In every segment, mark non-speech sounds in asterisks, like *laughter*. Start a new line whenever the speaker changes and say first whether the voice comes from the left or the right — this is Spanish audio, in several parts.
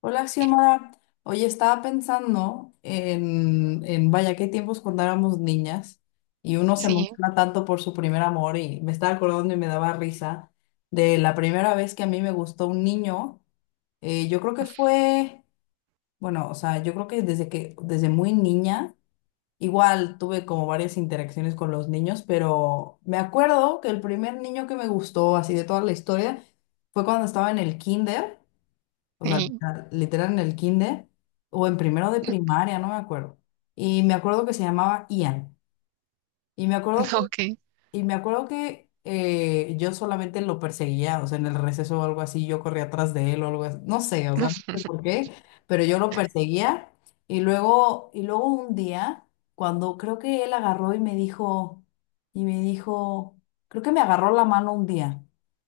left: Hola, Xiomara. Oye, estaba pensando vaya, qué tiempos cuando éramos niñas y uno se
right: Sí,
left: emociona tanto por su primer amor y me estaba acordando y me daba risa de la primera vez que a mí me gustó un niño. Yo creo que fue, bueno, o sea, yo creo que desde muy niña, igual tuve como varias interacciones con los niños, pero me acuerdo que el primer niño que me gustó así de toda la historia fue cuando estaba en el kinder. O sea,
right: sí,
left: literal, literal en el kinder o en primero de primaria, no me acuerdo. Y me acuerdo que se llamaba Ian. Y me acuerdo
right: *laughs* ok.
left: y me acuerdo que yo solamente lo perseguía, o sea, en el receso o algo así, yo corría atrás de él o algo así, no sé, o sea, no sé por
right: *laughs*
left: qué, pero yo lo perseguía. Y luego un día, cuando creo que él agarró y me dijo, y me dijo, creo que me agarró la mano un día.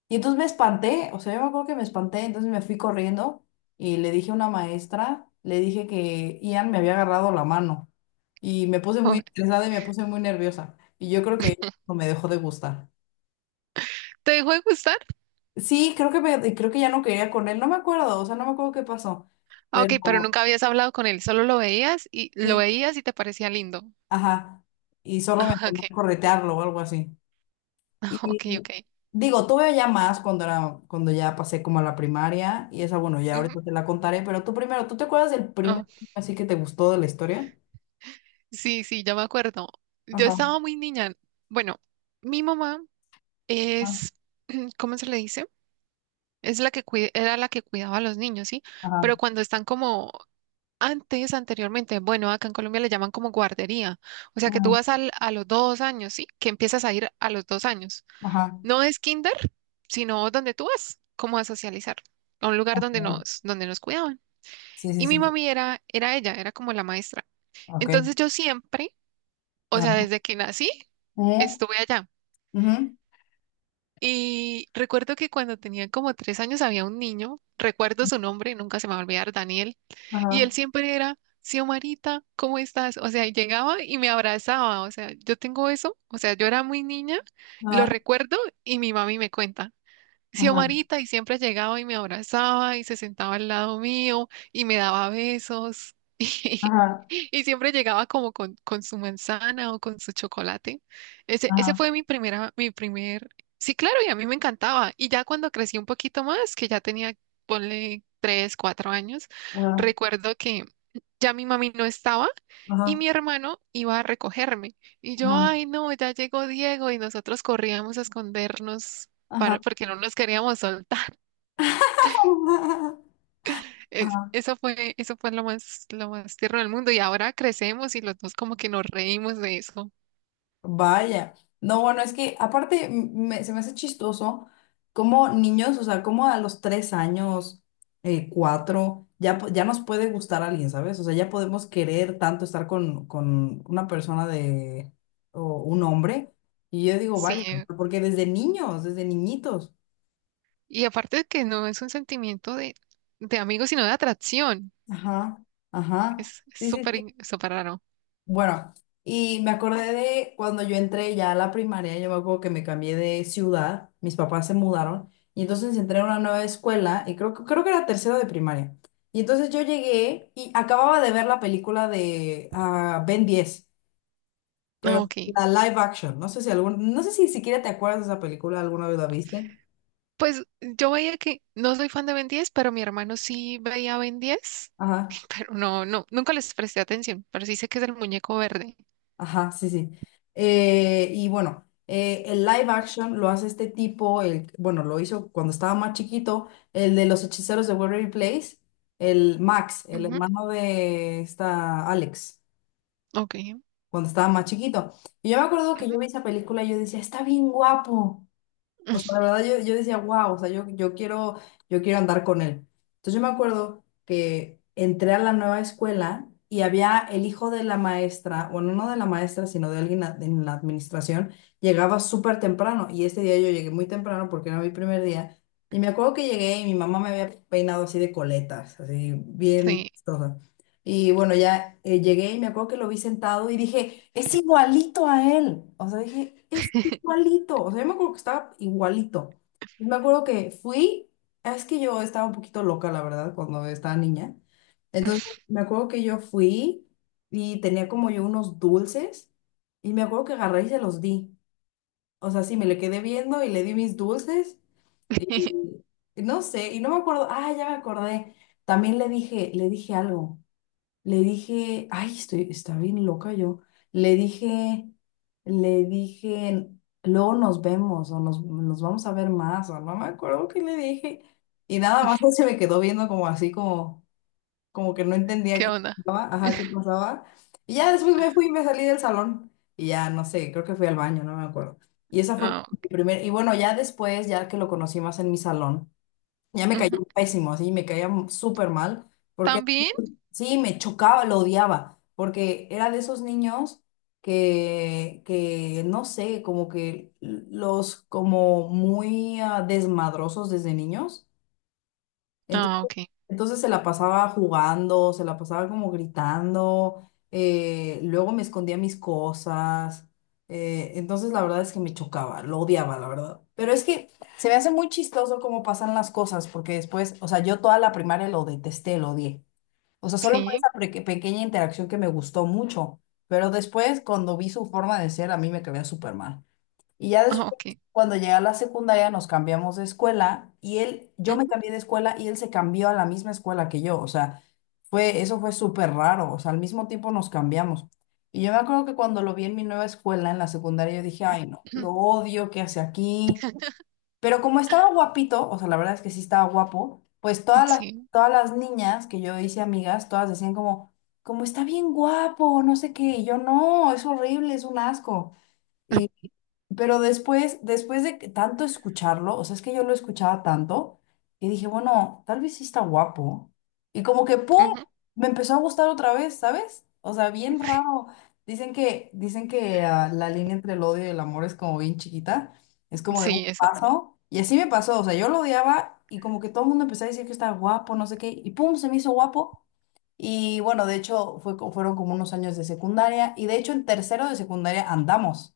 left: Y entonces me espanté, o sea, yo me acuerdo que me espanté, entonces me fui corriendo y le dije a una maestra, le dije que Ian me había agarrado la mano. Y me puse muy estresada y me puse muy nerviosa. Y yo creo que o me dejó de gustar.
right: ¿Te dejó de gustar?
left: Sí, creo que ya no quería con él, no me acuerdo, o sea, no me acuerdo qué pasó,
right: Ah, ok,
left: pero,
right: pero nunca habías hablado con él, solo lo
left: eh,
right: veías y te parecía lindo. *laughs*
left: ajá, y solo me
right: Ah,
left: ponía
right: ok,
left: a corretearlo o algo así.
right: ok,
left: Y
right: ok.
left: digo, tuve ya más cuando era, cuando ya pasé como a la primaria, y esa, bueno, ya
right: Ujú.
left: ahorita te la contaré, pero tú primero, ¿tú te acuerdas del primer
right: Ah,
left: anime así que te gustó de la historia?
right: sí, sí, ya me acuerdo. Yo
left: Ajá,
right: estaba muy niña. Bueno, mi mamá
left: ajá,
right: es, *clears throat* ¿cómo se le dice? Es la que era la que cuidaba a los niños, ¿sí?
left: ajá,
right: Pero cuando están como antes, anteriormente, bueno, acá en Colombia le llaman como guardería. O sea que tú
left: ujú,
right: vas a los 2 años, ¿sí? Que empiezas a ir a los 2 años.
left: ajá,
right: No es kinder, sino donde tú vas, como a socializar, a un lugar donde
left: ok,
right: nos cuidaban.
left: sí, sí,
right: Y mi
left: sí,
right: mami era ella, era como la maestra.
left: ok,
right: Entonces yo siempre, o sea,
left: ajá,
right: desde que nací,
left: eh
right: estuve allá.
left: ujú,
right: Y recuerdo que cuando tenía como 3 años había un niño, recuerdo su nombre, nunca se me va a olvidar, Daniel, y
left: ajá,
right: él siempre era, Xiomarita, ¿cómo estás? O sea, y llegaba y me abrazaba, o sea, yo tengo eso, o sea, yo era muy niña, lo
left: ajá,
right: recuerdo y mi mami me cuenta.
left: ajá,
right: Xiomarita y siempre llegaba y me abrazaba y se sentaba al lado mío y me daba besos *laughs*
left: ajá,
right: y, siempre llegaba como con su manzana o con su chocolate. Ese
left: ajá,
right: fue mi primer, sí, claro, y a mí me encantaba. Y ya cuando crecí un poquito más, que ya tenía, ponle tres, cuatro años,
left: ajá.
right: recuerdo que ya mi mami no estaba y
left: Ajá,
right: mi hermano iba a recogerme. Y yo,
left: ajá,
right: ay, no, ya llegó Diego y nosotros corríamos a escondernos
left: ajá.
right: para, porque no nos queríamos soltar.
left: *laughs*
right: *laughs*
left: Ajá.
right: Eso fue lo más tierno del mundo y ahora crecemos y los dos como que nos reímos de eso.
left: Vaya. No, bueno, es que aparte se me hace chistoso como niños, o sea, como a los 3 años, cuatro, ya, ya nos puede gustar alguien, ¿sabes? O sea, ya podemos querer tanto estar con una persona de, o un hombre. Y yo digo,
right: Sí,
left: vaya, porque desde niños, desde niñitos.
right: y aparte de que no es un sentimiento de amigos, sino de atracción.
left: Ajá, ajá.
right: Es
left: Sí, sí,
right: súper,
left: sí.
right: súper raro.
left: Bueno, y me acordé de cuando yo entré ya a la primaria, yo me acuerdo que me cambié de ciudad, mis papás se mudaron, y entonces entré a una nueva escuela, y creo, creo que era tercero de primaria. Y entonces yo llegué y acababa de ver la película de Ben 10, pero
right: Ah, ok.
left: la live action, no sé si algún, no sé si siquiera te acuerdas de esa película, alguna vez la viste.
right: Pues yo veía que no soy fan de Ben 10, pero mi hermano sí veía Ben 10,
left: Ajá.
right: *laughs* pero no, no, nunca les presté atención, pero sí sé que es el muñeco verde.
left: Ajá, sí, sí. Y bueno, el live action lo hace este tipo, el, bueno, lo hizo cuando estaba más chiquito, el de los hechiceros de Waverly Place, el Max, el
right: Ujú,
left: hermano de esta Alex,
right: ok.
left: cuando estaba más chiquito. Y yo me acuerdo que
right: Ujú.
left: yo vi esa película y yo decía, está bien guapo. O sea, la
right: *laughs*
left: verdad yo, yo decía, wow, o sea, yo, yo quiero andar con él. Entonces yo me acuerdo que entré a la nueva escuela y había el hijo de la maestra, bueno, no de la maestra, sino de alguien en la administración, llegaba súper temprano y este día yo llegué muy temprano porque era mi primer día. Y me acuerdo que llegué y mi mamá me había peinado así de coletas, así bien,
right: Sí.
left: chistosa. Y bueno, ya llegué y me acuerdo que lo vi sentado y dije, es igualito a él. O sea, dije, es igualito. O sea, yo me acuerdo que estaba igualito. Y me acuerdo que fui, es que yo estaba un poquito loca, la verdad, cuando estaba niña. Entonces, me acuerdo que yo fui y tenía como yo unos dulces y me acuerdo que agarré y se los di. O sea, sí, me le quedé viendo y le di mis dulces y,
right: *laughs*
left: y no sé, y no me acuerdo, ah, ya me acordé. También le dije algo. Le dije, ay, estoy, está bien loca yo. Le dije, Le dije, luego nos vemos o nos, nos vamos a ver más o no me acuerdo qué le dije. Y nada más *laughs* él se me quedó viendo como así, como, como que no entendía
right: ¿Qué
left: qué
right: onda?
left: pasaba, ajá, qué pasaba. Y ya después me fui y me salí del salón y ya no sé, creo que fui al baño, no me acuerdo. Y esa fue como
right: Ah,
left: mi primer, y bueno, ya después, ya que lo conocí más en mi salón, ya me
right: ujú.
left: cayó pésimo, así, me caía súper mal. Porque
right: También.
left: sí, me chocaba, lo odiaba, porque era de esos niños que no sé, como que los como muy desmadrosos desde niños.
right: Ah,
left: Entonces,
right: ok.
left: entonces se la pasaba jugando, se la pasaba como gritando, luego me escondía mis cosas. Entonces la verdad es que me chocaba, lo odiaba, la verdad. Pero es que se me hace muy chistoso cómo pasan las cosas, porque después, o sea, yo toda la primaria lo detesté, lo odié. O sea, solo por
right: Sí.
left: esa pequeña interacción que me gustó mucho. Pero después, cuando vi su forma de ser, a mí me caía súper mal. Y ya
right: Ah,
left: después,
right: ok.
left: cuando llegué a la secundaria, nos cambiamos de escuela y él, yo me
right: Ujú.
left: cambié de escuela y él se cambió a la misma escuela que yo. O sea, fue, eso fue súper raro. O sea, al mismo tiempo nos cambiamos. Y yo me acuerdo que cuando lo vi en mi nueva escuela, en la secundaria, yo dije, ay, no, lo
right: *clears throat*
left: odio, ¿qué hace aquí? Pero como estaba guapito, o sea, la verdad es que sí estaba guapo, pues
right: Sí.
left: todas las niñas que yo hice amigas, todas decían como, como está bien guapo, no sé qué, y yo no, es horrible, es un asco. Pero después, después de que tanto escucharlo, o sea, es que yo lo escuchaba tanto, y dije, bueno, tal vez sí está guapo. Y como que, ¡pum!
right: Ujú.
left: Me empezó a gustar otra vez, ¿sabes? O sea, bien raro. Dicen que la línea entre el odio y el amor es como bien chiquita, es como de un
right: Sí, exacto.
left: paso. Y así me pasó, o sea, yo lo odiaba y como que todo el mundo empezó a decir que estaba guapo, no sé qué, y ¡pum! Se me hizo guapo. Y bueno, de hecho, fue, fueron como unos años de secundaria, y de hecho en tercero de secundaria andamos.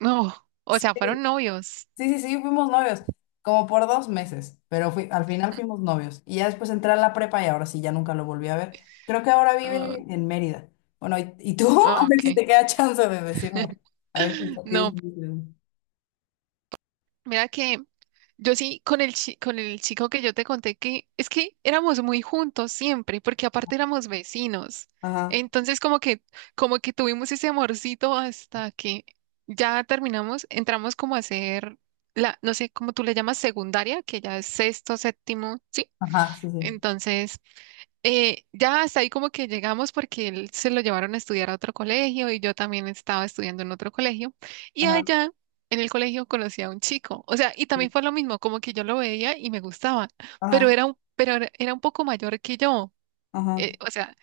right: No, o sea, fueron novios.
left: Sí, sí, sí, fuimos novios, como por 2 meses, pero fui, al final fuimos novios. Y ya después entré a la prepa y ahora sí, ya nunca lo volví a ver. Creo que ahora
right: Ah,
left: vive en Mérida. Bueno, y tú? *laughs* A
right: ah,
left: ver si
right: ok.
left: te queda chance de decirme.
right: *laughs*
left: A ver si tienes...
right: No, mira que yo sí, con el chico que yo te conté que es que éramos muy juntos siempre, porque aparte éramos vecinos.
left: Ajá,
right: Entonces, como que tuvimos ese amorcito hasta que ya terminamos, entramos como a hacer la, no sé, cómo tú le llamas secundaria, que ya es sexto, séptimo.
left: ajá, sí, sí.
right: Entonces, ya hasta ahí como que llegamos porque él se lo llevaron a estudiar a otro colegio y yo también estaba estudiando en otro colegio. Y
left: Ajá,
right: allá en el colegio conocí a un chico. O sea, y
left: sí,
right: también fue lo mismo, como que yo lo veía y me gustaba,
left: ajá,
right: pero pero era un poco mayor que yo.
left: ajá,
right: O sea,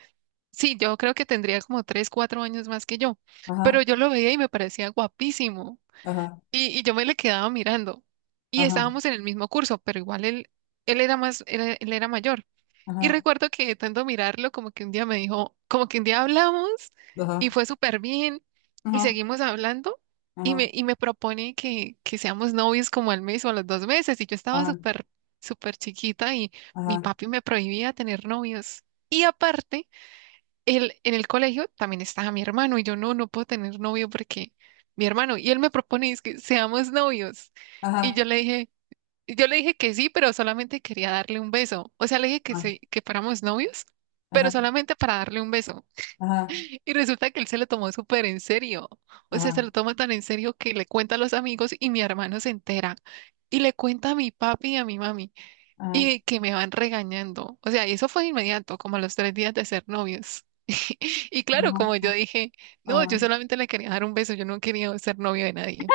right: sí, yo creo que tendría como tres, cuatro años más que yo, pero
left: ajá,
right: yo lo veía y me parecía guapísimo.
left: ajá,
right: Y yo me le quedaba mirando. Y
left: ajá,
right: estábamos en el mismo curso, pero igual él era más, él era mayor.
left: ajá,
right: Y
left: ajá,
right: recuerdo que de tanto mirarlo, como que un día me dijo, como que un día hablamos y
left: ajá,
right: fue súper bien y
left: ajá,
right: seguimos hablando y
left: ajá,
right: me, y me propone que seamos novios como al mes o a los 2 meses y yo estaba
left: ajá,
right: súper, súper chiquita y mi
left: ajá,
right: papi me prohibía tener novios. Y aparte, él, en el colegio también estaba mi hermano y yo no, no puedo tener novio porque mi hermano y él me propone es que seamos novios. Y yo
left: ajá,
right: le dije, yo le dije que sí, pero solamente quería darle un beso. O sea, le dije que sí, que fuéramos novios,
left: ajá,
right: pero
left: ajá,
right: solamente para darle un beso.
left: ajá,
right: Y resulta que él se lo tomó súper en serio. O sea, se
left: ajá,
right: lo toma tan en serio que le cuenta a los amigos y mi hermano se entera. Y le cuenta a mi papi y a mi mami.
left: ajá,
right: Y que me van regañando. O sea, y eso fue de inmediato, como a los 3 días de ser novios. *laughs* Y claro, como yo dije, no,
left: ajá,
right: yo solamente le quería dar un beso, yo no quería ser novio de nadie.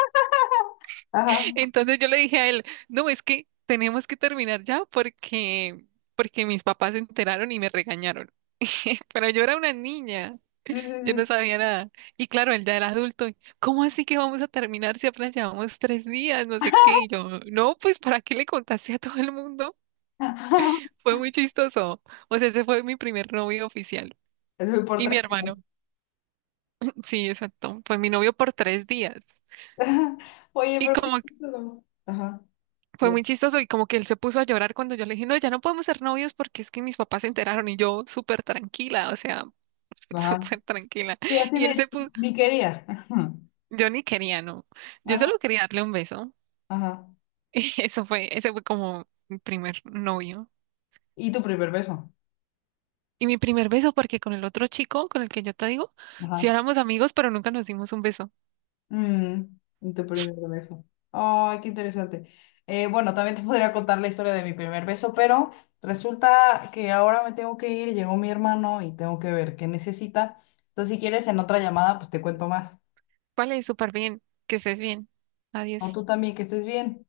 left: ajá,
right: Entonces yo le dije a él, no, es que tenemos que terminar ya porque mis papás se enteraron y me regañaron. *laughs* Pero yo era una niña,
left: sí, sí,
right: yo no
left: sí.
right: sabía nada. Y claro, él ya era adulto. Y, ¿cómo así que vamos a terminar si apenas llevamos 3 días? No sé qué. Y yo, no, pues ¿para qué le contaste a todo el mundo?
left: *laughs*
right: Fue muy chistoso. O sea, ese fue mi primer novio oficial.
left: Eso. Por
right: Y mi
left: tres.
right: hermano,
left: *laughs*
right: *laughs* sí, exacto. Fue mi novio por 3 días.
left: Oye,
right: Y
left: pero qué
right: como
left: chistoso. Ajá.
right: Fue
left: Digo,
right: muy chistoso y como que él se puso a llorar cuando yo le dije, no, ya no podemos ser novios porque es que mis papás se enteraron y yo súper tranquila, o sea, *laughs*
left: ajá.
right: súper tranquila.
left: Sí, así
right: Y él
left: de
right: se puso,
left: ni quería. *laughs*
right: yo ni quería, no, yo
left: Ajá.
right: solo quería darle un beso. *laughs*
left: Ajá.
right: Y eso fue, ese fue como mi primer novio.
left: Y tu primer beso.
right: Y mi primer beso porque con el otro chico, con el que yo te digo, sí
left: Ajá.
right: éramos amigos, pero nunca nos dimos un beso.
left: Mm, y tu primer beso. Ay, qué interesante. Bueno, también te podría contar la historia de mi primer beso, pero resulta que ahora me tengo que ir. Llegó mi hermano y tengo que ver qué necesita. Entonces, si quieres, en otra llamada, pues te cuento más.
right: Vale, súper bien, que estés bien.
left: No,
right: Adiós.
left: tú también, que estés bien.